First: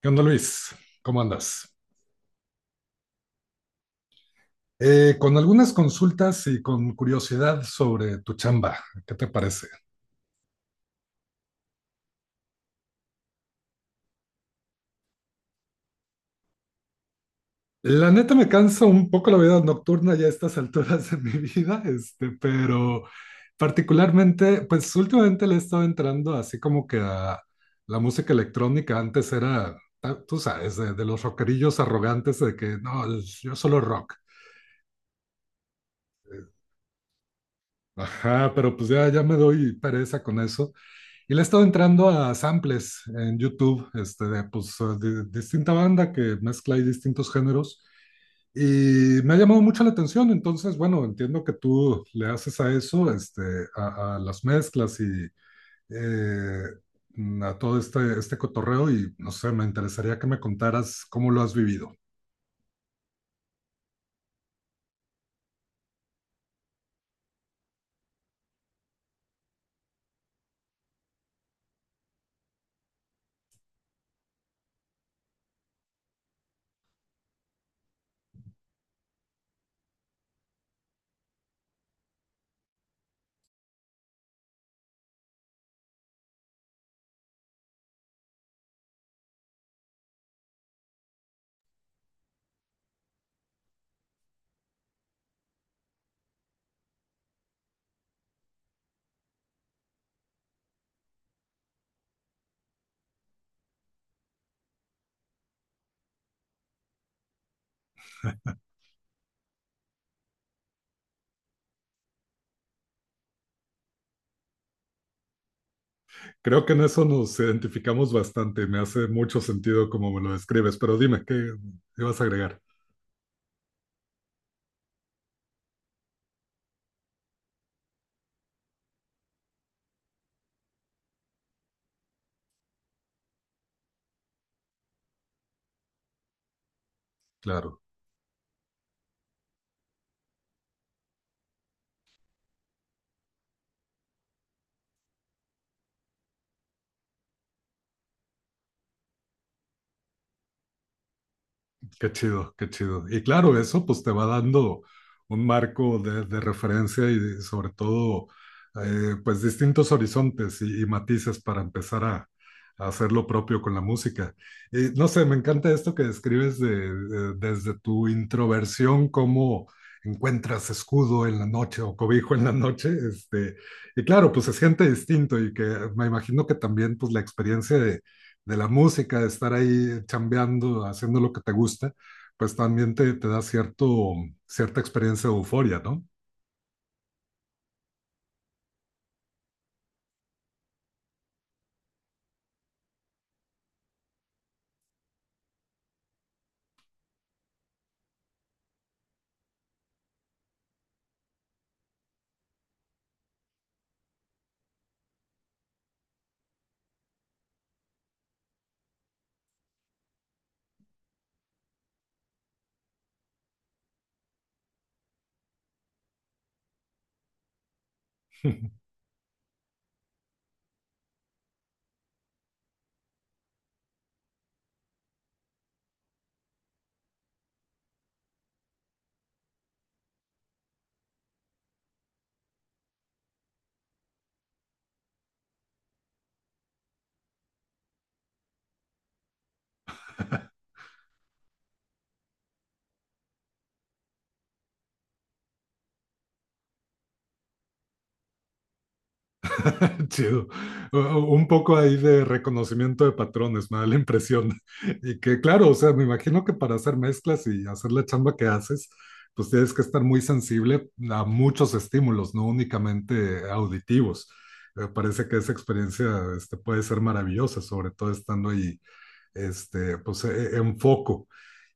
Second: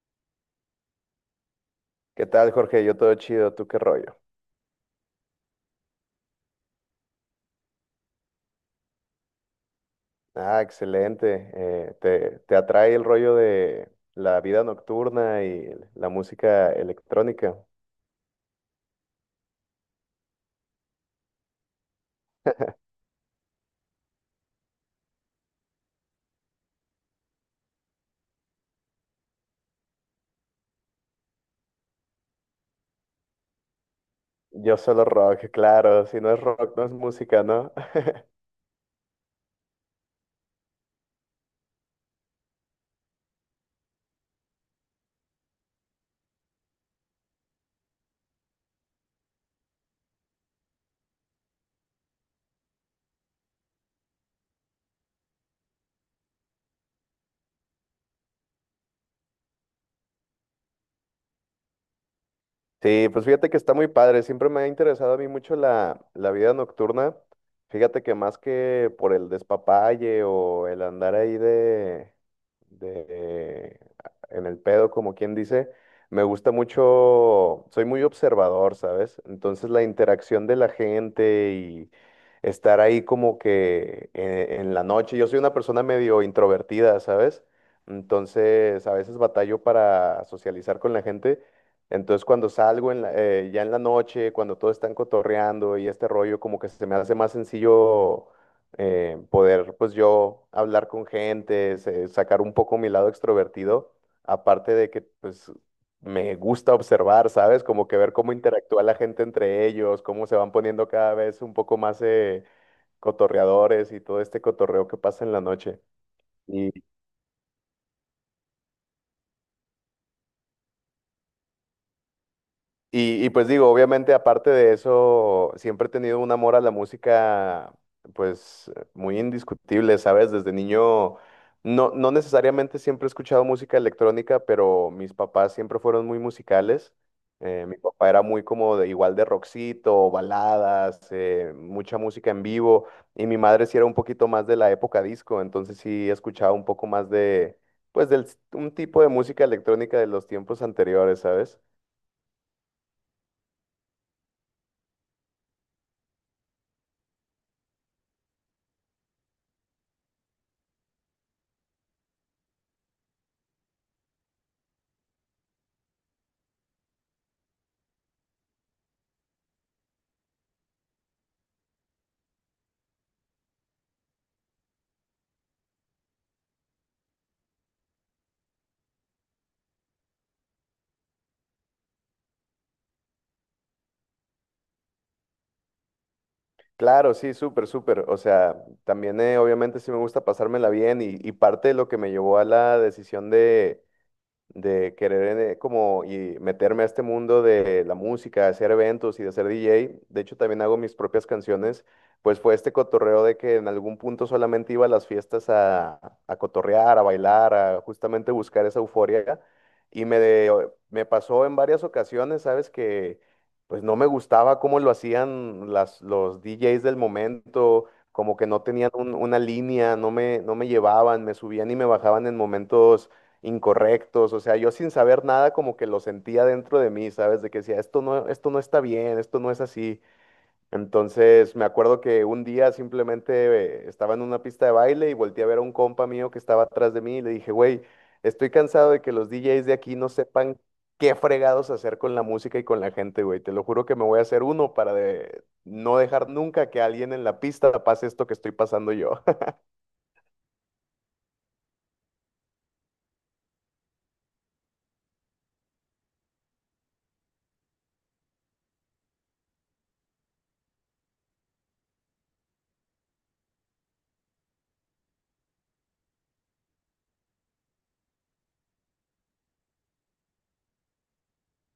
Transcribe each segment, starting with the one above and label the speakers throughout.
Speaker 1: ¿Qué onda, Luis? ¿Cómo andas?
Speaker 2: ¿Qué tal, Jorge? Yo todo chido, ¿tú qué rollo?
Speaker 1: Con algunas consultas y con curiosidad sobre tu chamba, ¿qué te parece?
Speaker 2: Ah, excelente. ¿Te atrae el rollo de la vida nocturna y la música electrónica?
Speaker 1: La neta me cansa un poco la vida nocturna ya a estas alturas de mi vida, pero particularmente, pues últimamente le he estado entrando así como que a la música electrónica. Antes era, tú sabes, de los rockerillos arrogantes de que no, yo solo rock.
Speaker 2: Yo solo rock, claro, si no es rock, no es música, ¿no?
Speaker 1: Ajá, pero pues ya, ya me doy pereza con eso. Y le he estado entrando a samples en YouTube, de, pues, de distinta banda que mezcla y distintos géneros. Y me ha llamado mucho la atención, entonces, bueno, entiendo que tú le haces a eso, a las mezclas y eh, a todo este cotorreo y, no sé, me interesaría que me contaras cómo lo has vivido.
Speaker 2: Sí, pues fíjate que está muy padre. Siempre me ha interesado a mí mucho la vida nocturna. Fíjate que más que por el despapalle o el andar ahí de en el pedo, como quien dice, me gusta mucho, soy muy observador, ¿sabes? Entonces la interacción de la gente y estar ahí como que en la noche. Yo soy una persona medio introvertida, ¿sabes? Entonces a veces batallo para socializar con la gente. Entonces cuando ya en la noche, cuando todos están cotorreando y este rollo, como que se me hace más sencillo poder pues yo hablar con gente, sacar un poco mi lado extrovertido, aparte de que pues me gusta observar, ¿sabes? Como que ver cómo interactúa la gente entre ellos, cómo se van poniendo cada vez un poco más cotorreadores y todo este cotorreo que pasa en la noche.
Speaker 1: Creo que en eso nos identificamos bastante, me hace mucho sentido como me lo describes, pero dime, ¿qué ibas a agregar?
Speaker 2: Y pues digo, obviamente aparte de eso, siempre he tenido un amor a la música, pues muy indiscutible, ¿sabes? Desde niño, no necesariamente siempre he escuchado música electrónica, pero mis papás siempre fueron muy musicales. Mi
Speaker 1: Claro.
Speaker 2: papá era muy como de, igual de rockcito, baladas, mucha música en vivo, y mi madre sí era un poquito más de la época disco, entonces sí escuchaba un poco más de, pues, del, un tipo de música electrónica de los tiempos anteriores, ¿sabes?
Speaker 1: Qué chido, qué chido. Y claro, eso pues te va dando un marco de referencia y sobre todo pues distintos horizontes y matices para empezar a hacer lo propio con la música. Y no sé, me encanta esto que describes de, desde tu introversión, cómo encuentras escudo en la noche o cobijo en la noche, y claro, pues es gente distinto y que me imagino que también pues la experiencia de la música, de estar ahí chambeando, haciendo lo que te gusta, pues también te da cierto, cierta experiencia de euforia, ¿no?
Speaker 2: Claro, sí, súper, súper. O sea, también obviamente sí me gusta pasármela bien y parte de lo que me llevó a la decisión de querer como y meterme a este mundo de la música, de hacer eventos y de ser DJ. De hecho, también hago mis propias canciones. Pues fue este cotorreo de que en algún punto solamente iba a las fiestas a cotorrear, a bailar, a justamente buscar esa euforia. Y me pasó en varias ocasiones, ¿sabes? Que pues no me gustaba cómo lo hacían los DJs del momento, como que no tenían una línea, no me llevaban, me subían y me bajaban en momentos incorrectos, o sea, yo sin saber nada como que lo sentía dentro de mí, ¿sabes? De que decía, esto no está bien, esto no es así. Entonces me acuerdo que un día simplemente estaba en una pista de baile y volteé a ver a un compa mío que estaba atrás de mí y le dije, güey, estoy cansado de que los DJs de aquí no sepan qué fregados hacer con la música y con la gente, güey. Te lo juro que me voy a hacer uno para no dejar nunca que alguien en la pista pase esto que estoy pasando yo.
Speaker 1: Chido. U- Un poco ahí de reconocimiento de patrones, me da la impresión. Y que claro, o sea, me imagino que para hacer mezclas y hacer la chamba que haces, pues tienes que estar muy sensible a muchos estímulos, no únicamente auditivos. Me parece que esa experiencia puede ser maravillosa, sobre todo estando ahí pues enfoco.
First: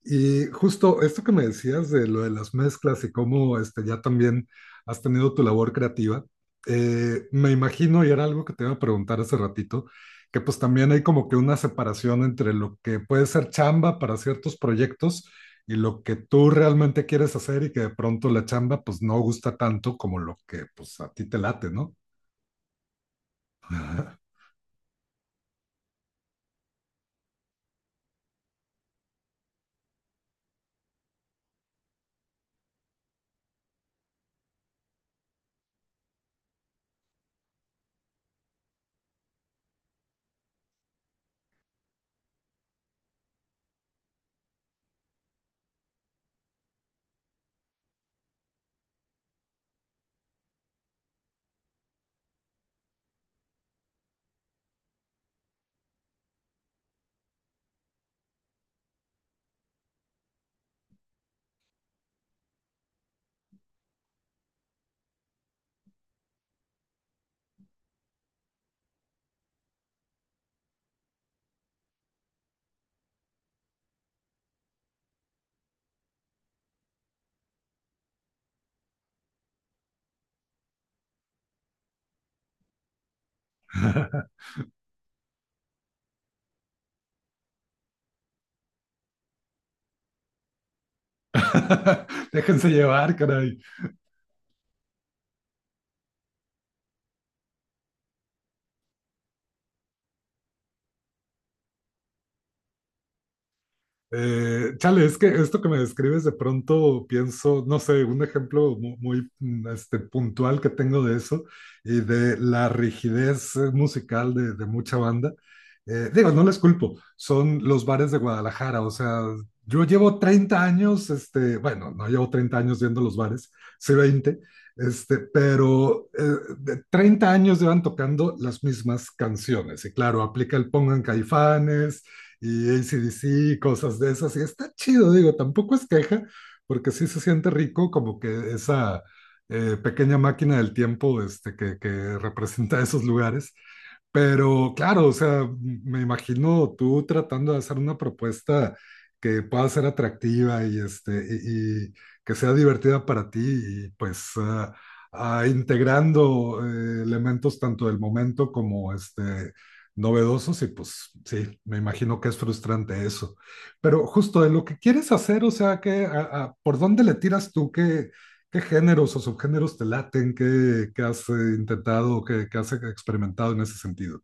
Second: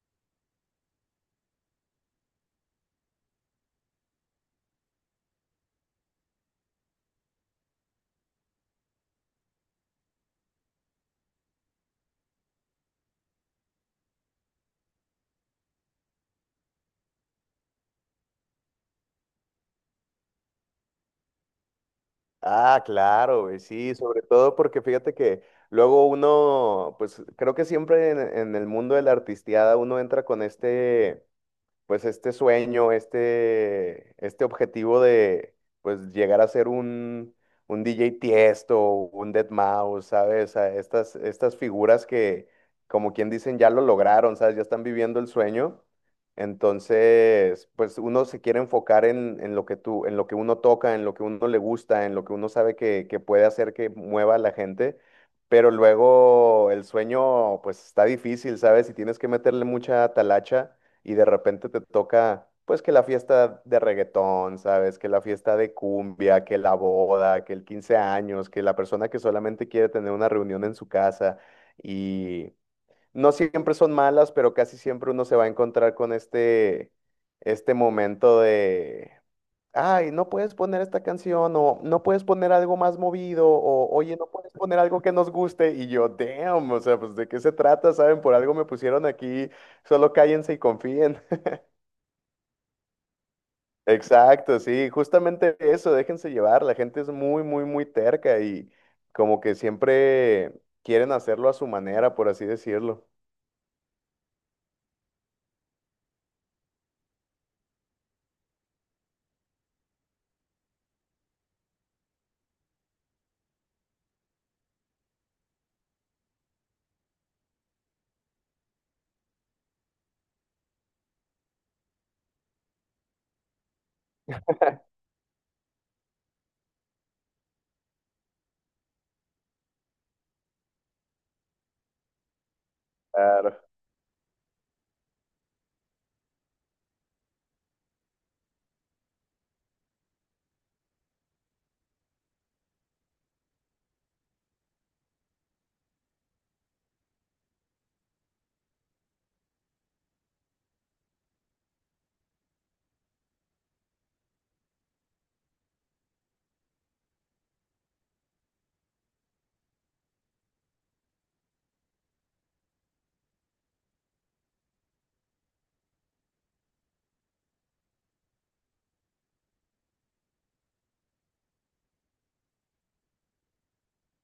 Speaker 1: Y justo esto que me decías de lo de las mezclas y cómo ya también has tenido tu labor creativa, me imagino, y era algo que te iba a preguntar hace ratito, que pues también hay como que una separación entre lo que puede ser chamba para ciertos proyectos y lo que tú realmente quieres hacer y que de pronto la chamba pues no gusta tanto como lo que pues a ti te late, ¿no?
Speaker 2: Ah, claro, güey, sí, sobre todo porque fíjate que luego uno, pues creo que siempre en el mundo de la artisteada uno entra con este, pues este sueño, este objetivo de pues llegar a ser un DJ Tiesto, un deadmau5, ¿sabes? A estas figuras que, como quien dicen, ya lo lograron, ¿sabes? Ya están viviendo el sueño. Entonces, pues uno se quiere enfocar en lo que tú, en lo que uno toca, en lo que uno le gusta, en lo que uno sabe que puede hacer que mueva a la gente. Pero luego el sueño, pues está difícil, ¿sabes? Y tienes que meterle mucha talacha y de repente te toca, pues que la fiesta de reggaetón, ¿sabes? Que la fiesta de cumbia, que la boda, que el 15 años, que la persona que solamente quiere tener una reunión en su casa y no siempre son malas, pero casi siempre uno se va a encontrar con este, este momento de... Ay, no puedes poner esta canción o no puedes poner algo más movido o oye, no puedes poner algo que nos guste y yo, damn, o sea, pues de qué se trata, ¿saben? Por algo me pusieron aquí, solo cállense y confíen.
Speaker 1: Déjense llevar, caray.
Speaker 2: Exacto, sí, justamente eso, déjense llevar, la gente es muy, muy, muy terca y como que siempre quieren hacerlo a su manera, por así decirlo.
Speaker 1: Chale, es que esto que me describes de pronto pienso, no sé, un ejemplo muy, puntual que tengo de eso y de la rigidez musical de mucha banda. Digo, no les culpo, son los bares de Guadalajara, o sea, yo llevo 30 años, bueno, no llevo 30 años viendo los bares, sí 20, pero de 30 años llevan tocando las mismas canciones y claro, aplica el pongan caifanes y AC/DC y
Speaker 2: Claro.
Speaker 1: cosas de esas. Y está chido, digo, tampoco es queja, porque sí se siente rico como que esa pequeña máquina del tiempo que representa esos lugares pero claro, o sea, me imagino tú tratando de hacer una propuesta que pueda ser atractiva y, y que sea divertida para ti y pues ah, integrando elementos tanto del momento como novedosos y pues sí, me imagino que es frustrante eso. Pero justo de lo que quieres hacer, o sea, que, ¿por dónde le tiras tú? ¿Qué géneros o subgéneros te laten? ¿Qué, qué has intentado? ¿Qué, qué has experimentado en ese sentido?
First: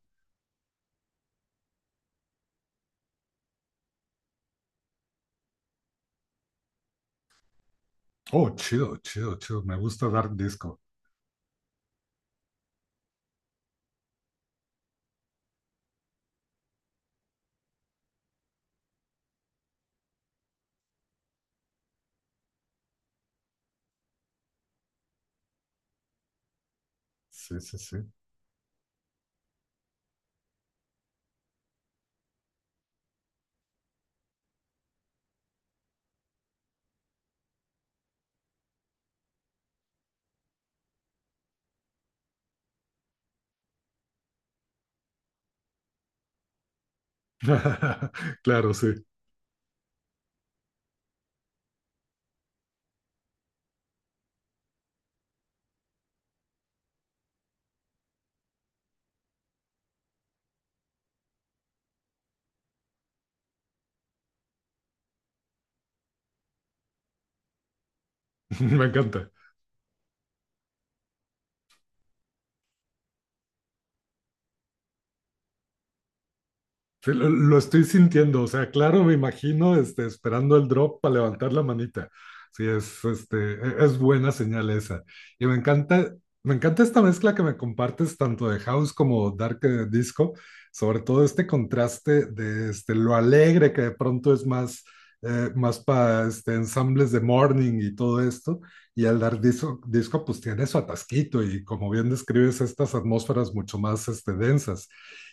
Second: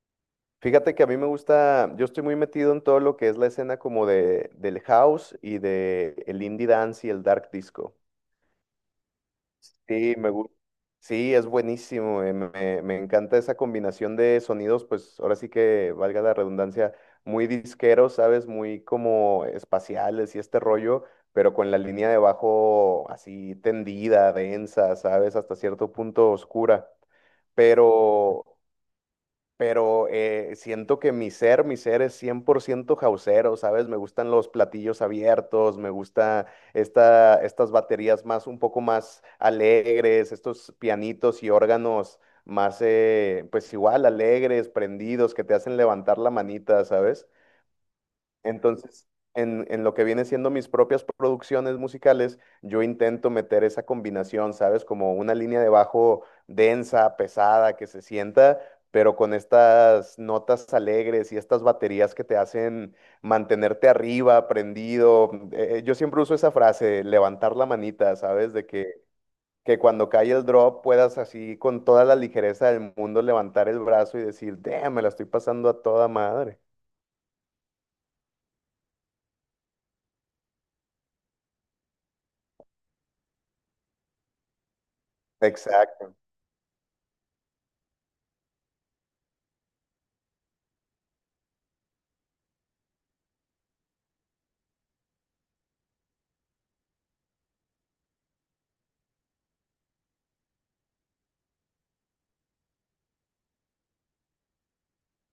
Speaker 2: Fíjate que a mí me gusta, yo estoy muy metido en todo lo que es la escena como de, del house y de el indie dance y el dark disco.
Speaker 1: Oh, chido, chido, chido. Me gusta
Speaker 2: Sí,
Speaker 1: dar
Speaker 2: me gusta.
Speaker 1: disco.
Speaker 2: Sí, es buenísimo. Me encanta esa combinación de sonidos, pues ahora sí que valga la redundancia, muy disqueros, ¿sabes? Muy como espaciales y este rollo, pero con la línea de bajo así tendida, densa, ¿sabes? Hasta cierto punto oscura.
Speaker 1: Sí, sí, sí.
Speaker 2: Pero pero siento que mi ser es 100% jazzero, ¿sabes? Me gustan los platillos abiertos, me gusta estas baterías más, un poco más alegres, estos pianitos y órganos más, pues igual, alegres, prendidos, que te hacen levantar la manita, ¿sabes?
Speaker 1: Claro, sí.
Speaker 2: Entonces, en lo que viene siendo mis propias producciones musicales, yo intento meter esa combinación, ¿sabes? Como una línea de bajo densa, pesada, que se sienta, pero con estas notas alegres y estas baterías que te hacen mantenerte arriba, prendido. Yo siempre uso esa frase, levantar la manita, ¿sabes?
Speaker 1: Me encanta.
Speaker 2: Que cuando cae el drop puedas así con toda la ligereza del mundo levantar el brazo y decir, damn, me la estoy pasando a toda madre.
Speaker 1: Sí, lo estoy sintiendo, o sea, claro, me imagino esperando el drop para levantar la manita. Sí, es, es buena señal esa. Y
Speaker 2: Exacto.
Speaker 1: me encanta esta mezcla que me compartes tanto de house como dark disco, sobre todo este contraste de lo alegre que de pronto es más, más para ensambles de morning y todo esto, y el dark disco, disco pues tiene su atasquito y como bien describes estas atmósferas mucho más densas.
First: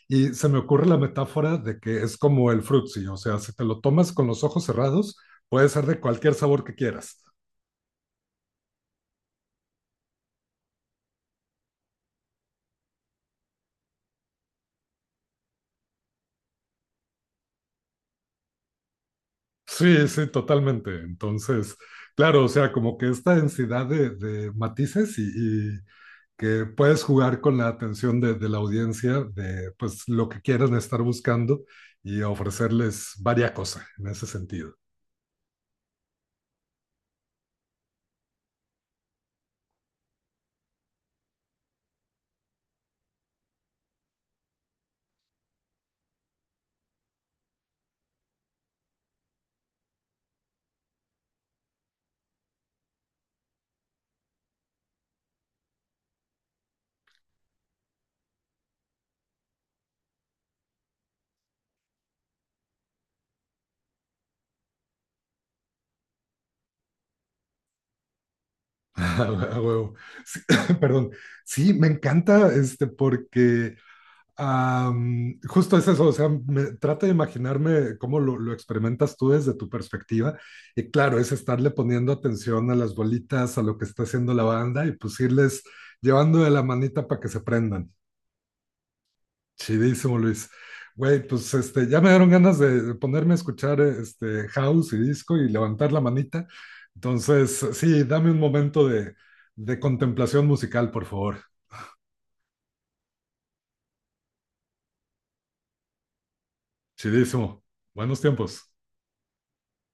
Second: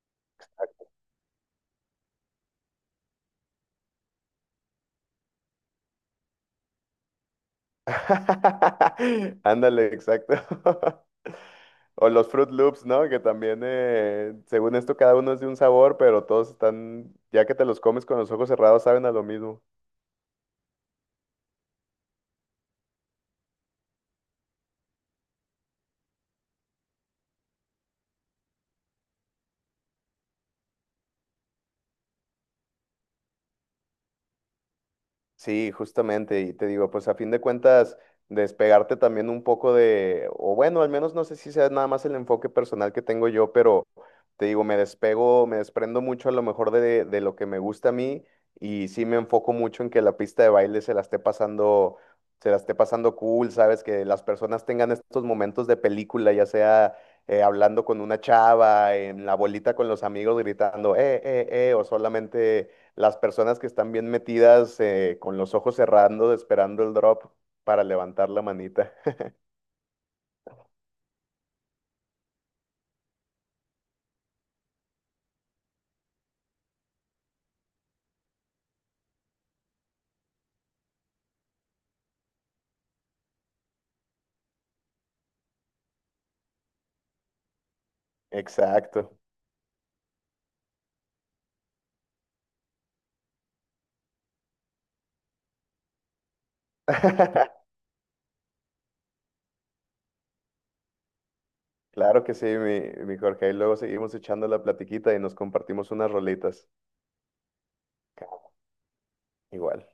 Speaker 1: Y se me ocurre la metáfora de que es como el frutzi, o sea, si te lo tomas con los ojos cerrados, puede ser de cualquier sabor que quieras.
Speaker 2: Ándale, exacto. O los Fruit Loops, ¿no? Que también, según esto, cada uno es de un sabor, pero todos están, ya que te los comes con los ojos cerrados, saben a lo mismo.
Speaker 1: Sí, sí, totalmente. Entonces, claro, o sea, como que esta densidad de matices y que puedes jugar con la atención de la audiencia de pues lo que quieran estar buscando y ofrecerles varias cosas en ese sentido.
Speaker 2: Sí, justamente, y te digo, pues a fin de cuentas, despegarte también un poco de, o bueno, al menos no sé si sea nada más el enfoque personal que tengo yo, pero te digo, me despego, me desprendo mucho a lo mejor de lo que me gusta a mí y sí me enfoco mucho en que la pista de baile se la esté pasando, se la esté pasando cool, ¿sabes? Que las personas tengan estos momentos de película, ya sea hablando con una chava, en la bolita con los amigos gritando, o solamente las personas que están bien metidas con los ojos cerrando, esperando el drop para levantar la manita.
Speaker 1: Ah, huevo. Sí, perdón. Sí, me encanta este porque justo es eso, o sea, trato de imaginarme cómo lo experimentas tú desde tu perspectiva. Y claro, es estarle poniendo atención a las bolitas, a lo que está haciendo la banda y pues irles llevando de la manita para que se prendan.
Speaker 2: Exacto.
Speaker 1: Chidísimo, Luis. Güey, pues ya me dieron ganas de ponerme a escuchar este house y disco y levantar la manita. Entonces, sí, dame un momento de contemplación musical, por favor.
Speaker 2: Claro que sí, mi Jorge. Y luego seguimos echando la platiquita y nos compartimos unas rolitas.
Speaker 1: Chidísimo. Buenos tiempos.
Speaker 2: Igual.